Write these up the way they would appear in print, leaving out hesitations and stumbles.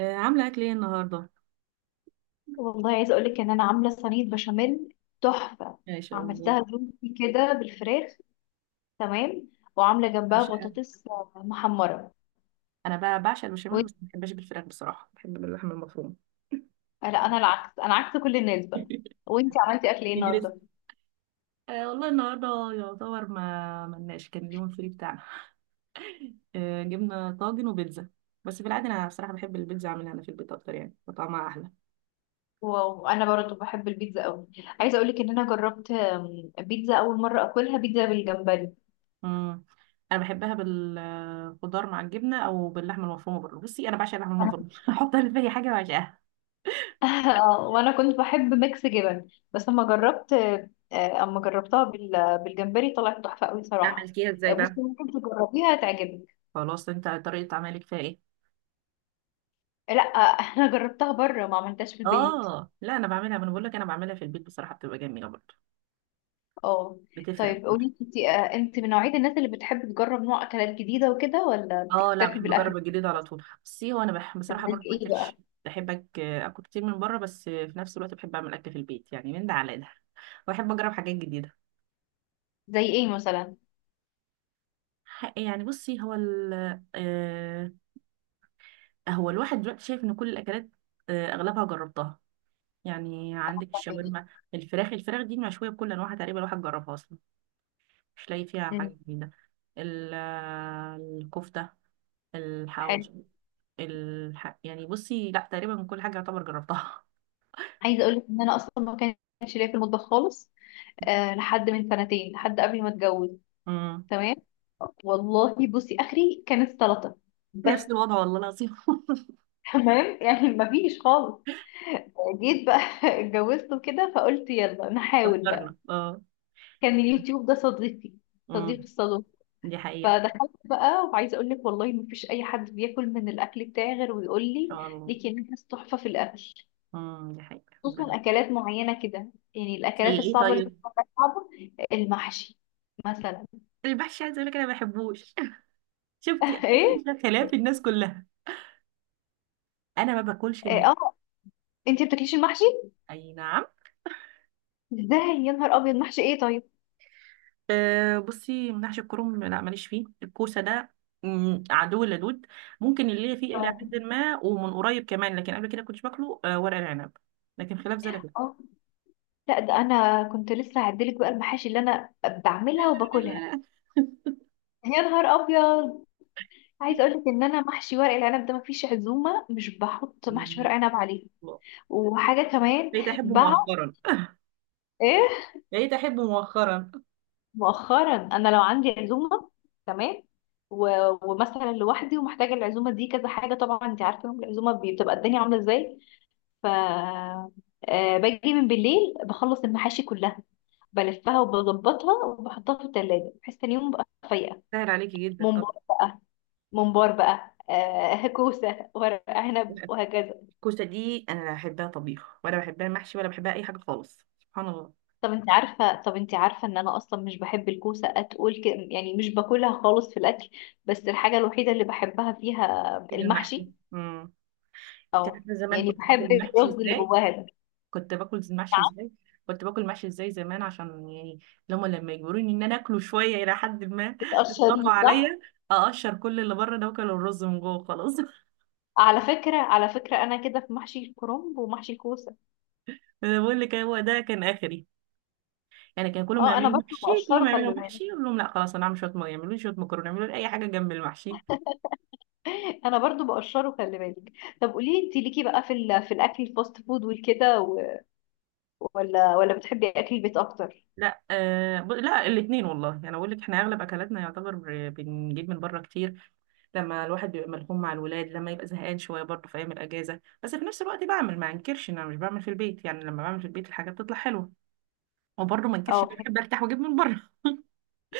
عامله اكل ايه النهارده؟ والله عايزه اقول لك ان انا عامله صينيه بشاميل تحفه. ماشي والله. عملتها جوزي كده بالفراخ. تمام. وعامله جنبها عشان بطاطس محمره. انا بقى بعشق البشاميل، وانت؟ بس ما بحبش بالفراخ، بصراحه بحب باللحمه المفرومه. لا انا العكس، انا عكس كل الناس بقى. وانت عملتي اكل ايه يجرس. النهارده؟ والله النهارده يعتبر ما ملناش، كان اليوم الفري بتاعنا. أه، جبنا طاجن وبيتزا، بس في العاده انا بصراحه بحب البيتزا اعملها انا في البيت اكتر، يعني وطعمها احلى. واو انا برضه بحب البيتزا قوي. عايزه اقول لك ان انا جربت بيتزا اول مره اكلها بيتزا بالجمبري. امم انا بحبها بالخضار مع الجبنه او باللحمه المفرومه برضه. بصي، انا بعشق اللحمه انا المفرومه احطها في اي حاجه، بعشقها. وانا كنت بحب ميكس جبن بس اما جربت اما جربتها بالجمبري طلعت تحفه قوي صراحه. عملتيها ازاي بقى؟ بصي ممكن تجربيها تعجبك. خلاص، انت طريقه عملك فيها ايه؟ لا انا جربتها بره ما عملتهاش في البيت. اه لا، انا بعملها. ما انا بقول لك انا بعملها في البيت، بصراحه بتبقى جميله برضه، اه. بتفرق طيب برضه. قولي انت، انت من نوعية الناس اللي بتحب تجرب نوع اكلات جديدة وكده، ولا اه لا، بتكتفي بحب بالاكل؟ اجرب الجديد على طول. بصي، هو انا بصراحه زي برضه ما ايه بقى؟ اكلش. بحب اكل كتير من بره، بس في نفس الوقت بحب اعمل اكل في البيت، يعني من ده على ده، واحب اجرب حاجات جديده. زي ايه مثلا؟ يعني بصي هو ال... آه هو الواحد دلوقتي شايف ان كل الاكلات، اغلبها جربتها. يعني عندك الشاورما، الفراخ، دي مشويه بكل انواعها تقريبا، الواحد جربها اصلا، مش لاقي فيها حاجه مم. جديده. ال- آه، الكفته، حلو. الحواوشي، يعني بصي لا، تقريبا كل حاجة يعتبر جربتها. عايزة اقولك ان انا اصلا ما كانش ليا في المطبخ خالص. أه، لحد من سنتين، لحد قبل ما اتجوز. امم، تمام. والله بصي اخري كانت سلطة بس. نفس الوضع والله العظيم. تمام يعني ما فيش خالص. جيت بقى اتجوزت وكده فقلت يلا نحاول بقى. فكرنا، اه. كان اليوتيوب ده صديقي، صديق امم، الصالون. دي حقيقة. ان فدخلت بقى وعايزه اقول لك والله ما فيش اي حد بياكل من الاكل بتاعي غير ويقول لي شاء الله. ليكي ناس تحفه في الاكل. امم، دي حقيقة. خصوصا ربنا-. اكلات معينه كده، يعني زي الاكلات ايه الصعبه اللي طيب؟ بتبقى صعبه. المحشي مثلا. المحشي، عايزة اقول لك انا ما بحبوش. شفتي؟ أنا ايه؟ في خلاف الناس كلها. انا ما باكلش إيه، اه، انتي بتاكليش المحشي؟ اي نعم. ازاي؟ يا نهار ابيض، محشي ايه طيب؟ أه بصي، محشي الكرنب لا، ماليش فيه. الكوسة ده مم، عدو لدود. ممكن اللي هي فيه الى اه. حد ما، ومن قريب كمان، لكن قبل كده كنتش باكله. أه ورق العنب لكن، خلاف ذلك، آه. لا ده انا كنت لسه هعدلك بقى المحاشي اللي انا لا بعملها لا وباكلها. لا لا يا نهار ابيض. لا عايزه اقول لك ان انا محشي ورق العنب ده مفيش عزومه مش بحط محشي ورق مم. عنب عليه. وحاجه كمان بقيت احبه بقى. مؤخرا. ايه؟ بقيت احبه مؤخرا. مؤخرا. انا لو عندي عزومه، تمام، و... ومثلا لوحدي ومحتاجه العزومه دي كذا حاجه، طبعا انت عارفه يوم العزومه بتبقى الدنيا عامله ازاي. ف باجي من بالليل بخلص المحاشي كلها، بلفها وبظبطها وبحطها في التلاجة بحيث تاني يوم بقى فايقة. سهل عليكي جدا طب. ممبار. ممبار بقى، آه، كوسة، ورق عنب، وهكذا. الكوسه دي انا لا بحبها طبيخ، ولا بحبها محشي، ولا بحبها اي حاجه خالص، سبحان الله. طب انت عارفة، طب انت عارفة ان انا اصلا مش بحب الكوسة، يعني مش باكلها خالص في الاكل، بس الحاجة الوحيدة اللي بحبها فيها ايه المحشي، المحشي. امم. انت او عارفه زمان يعني كنت باكل بحب المحشي الرز اللي ازاي؟ جواها ده. كنت باكل المحشي نعم. ازاي؟ كنت باكل المحشي ازاي زمان؟ عشان يعني لما يجبروني ان انا اكله شويه، الى حد ما يضغطوا بتقشريه صح؟ عليا، اقشر كل اللي بره ده واكل الرز من جوه، خلاص. على فكرة، على فكرة انا كده في محشي الكرنب ومحشي الكوسة، انا بقول لك، هو ده كان اخري. يعني كان كلهم اه انا يعملوا برضه محشي، بقشره كلهم خلي يعملوا بالك. محشي، يقول لهم لا خلاص، انا هعمل شويه يعملوا لي شويه مكرونه، يعملوا لي اي حاجه جنب المحشي. انا برضه بقشره خلي بالك. طب قولي انت ليكي بقى في في الاكل الفاست فود والكده ولا بتحبي اكل البيت اكتر؟ لا آه ب... لا، الاثنين والله، يعني اقول لك احنا اغلب اكلاتنا يعتبر بنجيب من بره كتير، لما الواحد بيبقى ملحوم مع الولاد، لما يبقى زهقان شويه برضه، في ايام الاجازه، بس في نفس الوقت بعمل، ما انكرش ان انا مش بعمل في البيت، يعني لما بعمل في البيت الحاجه بتطلع حلوه، وبرضه ما انكرش إن اه أنا بحب ارتاح واجيب من بره.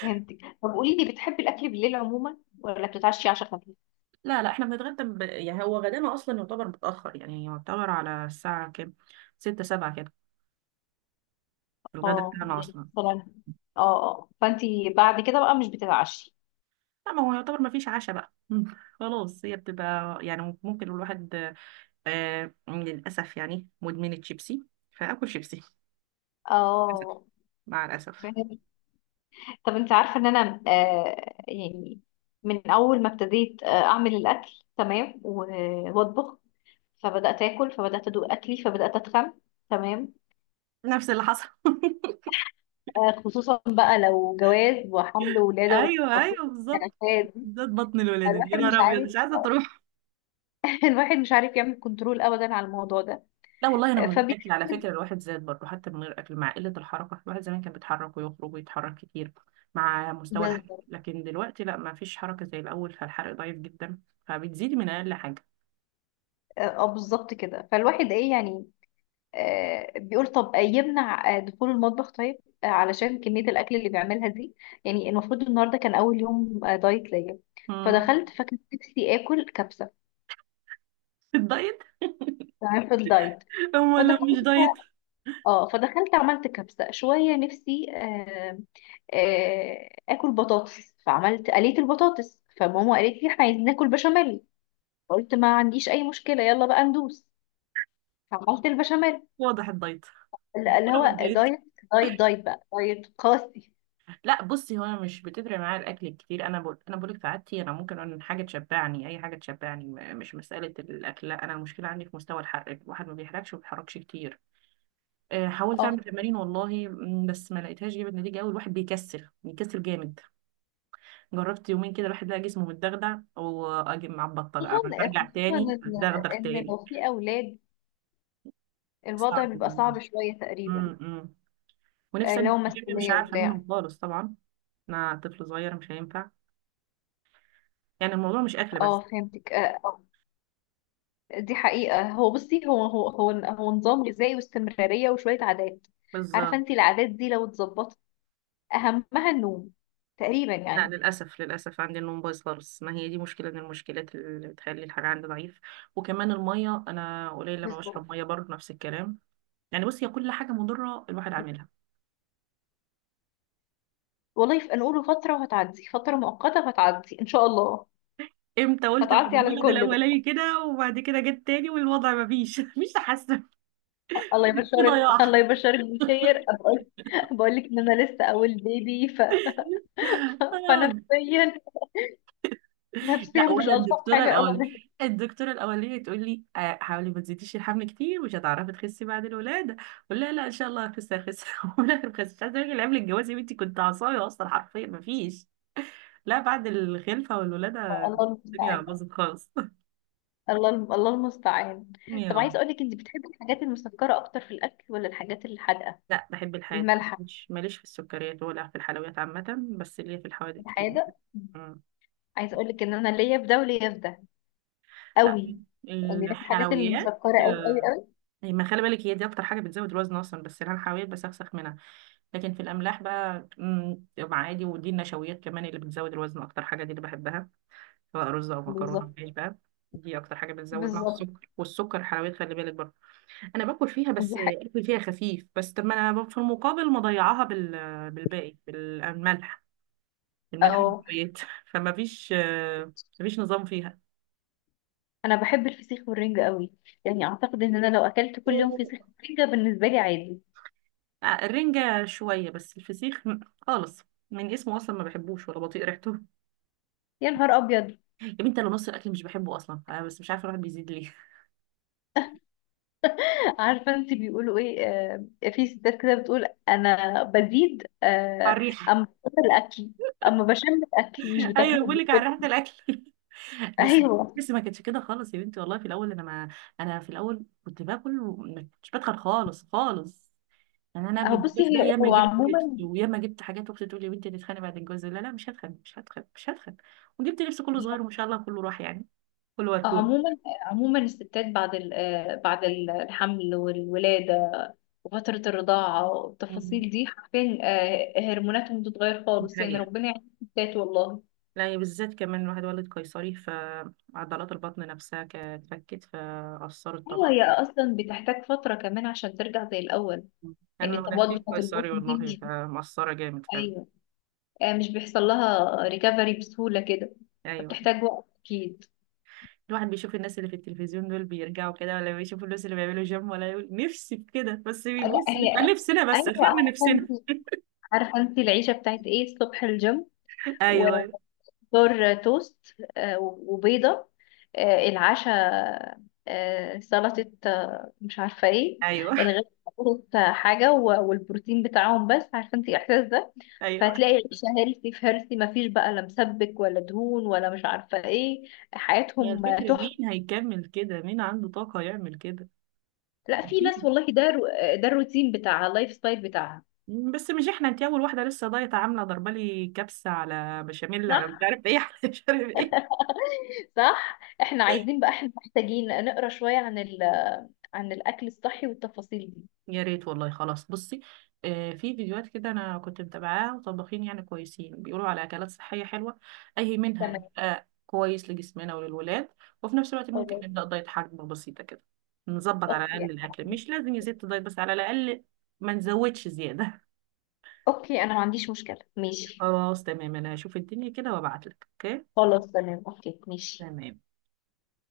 فهمتك. طب قولي لي بتحبي الاكل بالليل عموما ولا بتتعشي عشاء خفيف؟ لا، احنا بنتغدى. يعني هو غدانا اصلا يعتبر متاخر، يعني يعتبر على الساعه كام؟ ستة سبعة كده، الغدا اه بتاعنا يعني اصلا. مثلا. اه. اه فانتي بعد كده بقى مش بتتعشي. لا، ما هو يعتبر ما فيش عشاء بقى. خلاص، هي بتبقى يعني ممكن الواحد، للأسف يعني مدمن الشيبسي، فأكل شيبسي، للأسف، اه مع الأسف. فهمت. طب انت عارفه ان انا يعني من اول ما ابتديت اعمل الاكل، تمام، واطبخ، فبدات اكل، فبدات ادوق اكلي، فبدات اتخن. تمام. نفس اللي حصل. آه خصوصا بقى لو جواز وحمل وولاده ايوه وتفاصيل ايوه بالظبط. الكنكات دي. بالذات بطن الولادة دي، الواحد يا مش نهار ابيض، عارف، مش عايزه تروح. الواحد مش عارف يعمل كنترول ابدا على الموضوع ده. لا والله انا من غير فبي اكل، على فكره الواحد زاد برضه حتى من غير اكل، مع قله الحركه. الواحد زمان كان بيتحرك ويخرج ويتحرك كتير، مع مستوى الحرق، بالظبط. لكن دلوقتي لا، ما فيش حركه زي الاول، فالحرق ضعيف جدا، فبتزيدي من اقل حاجه. اه، بالظبط كده فالواحد ايه يعني. آه بيقول طب، يمنع دخول المطبخ طيب، علشان كمية الأكل اللي بيعملها دي. يعني المفروض النهاردة كان أول يوم دايت ليا. امم فدخلت فكان نفسي آكل كبسة. الدايت. تمام في الدايت. هو لو مش فدخلت. دايت. اه فدخلت عملت كبسة شوية، نفسي آه آكل بطاطس، فعملت قليت البطاطس، فماما قالت لي احنا عايزين ناكل بشاميل. فقلت ما عنديش أي مشكلة، يلا بقى ندوس. فعملت البشاميل. واضح الدايت. لا، اللي طلب هو دايت. الدايت. دايت دايت بقى، دايت قاسي. لا بصي، هو انا مش بتفرق معايا الاكل كتير. انا بقول، انا بقولك في عادتي انا ممكن أن حاجه تشبعني، اي حاجه تشبعني، مش مساله الاكل. لا، انا المشكله عندي في مستوى الحرق، الواحد ما بيحرقش وما بيتحركش كتير. حاولت اه. اعمل تمارين والله بس ما لقيتهاش جابت نتيجه قوي، الواحد بيكسل، بيكسل جامد. جربت يومين كده، الواحد لقى جسمه متدغدغ، واجي مع البطه خصوصا، بقى برجع تاني ان، اتدغدغ إن تاني. لو في اولاد الوضع صعب. بيبقى صعب شويه م- تقريبا. م. ونفسي أنزل لو الجيم، مش مسؤوليه عارفة وبتاع. منهم خالص طبعا. أنا طفل صغير مش هينفع، يعني الموضوع مش أكل اه بس. فهمتك. دي حقيقه. هو بصي هو نظام غذائي واستمراريه وشويه عادات. عارفه بالظبط. انت العادات دي لو اتظبطت اهمها النوم تقريبا لا يعني. للأسف، للأسف عندي النوم بايظ خالص، ما هي دي مشكلة من المشكلات اللي بتخلي الحاجة عندي ضعيف. وكمان المية أنا قليل لما بالظبط. بشرب مية، برضه نفس الكلام. يعني بص، هي كل حاجة مضرة الواحد عاملها. والله نقوله فتره وهتعدي، فتره مؤقته وهتعدي ان شاء الله. امتى قلت؟ بعد هتعدي على الولد الكل بقى. الأولاني كده، وبعد كده جت تاني، والوضع ما فيش مفيش تحسن. الله في يبشرك، ضياع. الله يبشرك بالخير. بقول لك ان انا لسه اول بيبي فنفسيا، لا، نفسيا مش ولا الطف الدكتوره حاجه الاولانيه، ابدا. الدكتوره الاولانيه تقول لي حاولي ما تزيديش الحمل كتير، مش هتعرفي تخسي بعد الولاده. اقول لها لا ان شاء الله هخس هخس، ولا بخس. مش عايزه اقول لك، قبل الجواز يا بنتي كنت عصايه اصلا، حرفيا ما فيش. لا، بعد الخلفه والولاده الله الدنيا المستعان. باظت خالص. الله المستعان. يا طب عايز رب. اقول لك انت بتحبي الحاجات المسكره اكتر في الاكل، ولا الحاجات الحادقه، لا بحب الحياة. المالحه، مش ماليش في السكريات ولا في الحلويات عامة، بس ليا في الحوادق كتير. الحادق؟ مم. عايز اقول لك ان انا ليا في ده وليا في ده لا، قوي. يعني ليا في الحاجات الحلويات، المسكره قوي قوي قوي. أي ما خلي بالك، هي دي اكتر حاجه بتزود الوزن اصلا، بس انا حاولت بسخسخ منها. لكن في الاملاح بقى مع عادي. ودي النشويات كمان اللي بتزود الوزن اكتر حاجه، دي اللي بحبها، سواء رز او مكرونه او بالظبط. عيش بقى. دي اكتر حاجه بتزود، مع بالظبط. السكر، والسكر حلويات خلي بالك برضه. انا باكل فيها، دي بس حاجه. اكل فيها خفيف بس. طب ما انا في المقابل مضيعاها بالباقي، بالملح، الملح والحلويات. فما فيش مفيش نظام فيها. انا بحب الفسيخ والرنجة قوي، يعني اعتقد ان انا لو اكلت كل يوم فسيخ آه، ورنجة بالنسبة لي عادي. الرنجة شوية، بس الفسيخ خالص، من اسمه أصلا ما بحبوش ولا بطيق ريحته. يا نهار ابيض. يا بنتي انا نص الاكل مش بحبه اصلا أنا، بس مش عارفه الواحد بيزيد ليه. عارفة انت بيقولوا ايه، في ستات كده بتقول انا بزيد على اما الريحه. بكتر الاكل، اما بشم الاكل مش بتاكله ايوه بقول لك على ريحه بتشم. الاكل. بس. ايوه. بس ما كانتش كده خالص يا بنتي والله في الاول، انا ما انا في الاول كنت باكل، وما كنتش بدخل خالص خالص. يعني انا قبل اهو بصي الجواز ده، هي ياما هو جبت لبس، عموما. وياما جبت حاجات، واختي تقول لي يا بنتي هتتخانقي بعد الجواز، لا، مش هتخانق، مش هتخانق، مش هتخانق. وجبت لبس كله صغير، وما شاء الله كله راح، يعني كله وركون. عموما عموما الستات بعد بعد الحمل والولاده وفتره الرضاعه مم. والتفاصيل دي حرفيا، هرموناتهم بتتغير دي خالص. يعني حقيقة. ربنا يعين الستات والله. لا يعني بالذات كمان الواحد ولد قيصري، فعضلات البطن نفسها كانت اتفكت فأثرت ايوه طبعا. هي اصلا بتحتاج فتره كمان عشان ترجع زي الاول. انا يعني لما الطبقات بتاعه جبتك البطن سوري دي والله، مش، فمقصره جامد فعلا. ايوه مش بيحصل لها ريكفري بسهوله كده، ايوه، فبتحتاج وقت اكيد. الواحد بيشوف الناس اللي في التلفزيون دول بيرجعوا كده، ولا بيشوف الناس اللي بيعملوا جيم، ولا يقول نفسي في كده، بس لا بيبص هي. بيبقى نفسنا بس، ايوه. خيرنا عارفه نفسنا. انت، عارفه انت العيشه بتاعت ايه؟ الصبح الجيم ايوه و- ايوه فطار توست وبيضة، العشاء سلطة مش عارفة ايه. ايوه الغدا سلطة حاجة والبروتين بتاعهم. بس عارفة انت الإحساس ده، ايوه. فهتلاقي العشاء هيلثي في هيلثي، مفيش بقى لا مسبك ولا دهون ولا مش عارفة ايه. هي حياتهم الفكره تحفة. مين هيكمل كده، مين عنده طاقه يعمل كده؟ لا في ناس أكيد. والله ده ده الروتين بتاعها، اللايف ستايل بتاعها. بس مش احنا، انت اول واحده لسه دايت، عامله ضربه لي كبسه على بشاميل، على مش صح. عارف ايه على مش عارف ايه. صح احنا عايزين بقى، احنا محتاجين نقرا شوية عن عن الأكل الصحي والتفاصيل دي. يا ريت والله، خلاص بصي، في فيديوهات كده انا كنت متابعاها، وطباخين يعني كويسين بيقولوا على اكلات صحيه حلوه، اي منها تمام كويس لجسمنا وللولاد. وفي نفس الوقت ممكن خلاص. نبدا دايت حجم بسيطه كده، نظبط على اوكي. الاقل الاكل، مش لازم يا ست دايت، بس على الاقل ما نزودش زياده. اوكي انا ما عنديش مشكلة، ماشي. خلاص تمام، انا هشوف الدنيا كده وابعت لك، اوكي؟ خلاص تمام اوكي ماشي. تمام.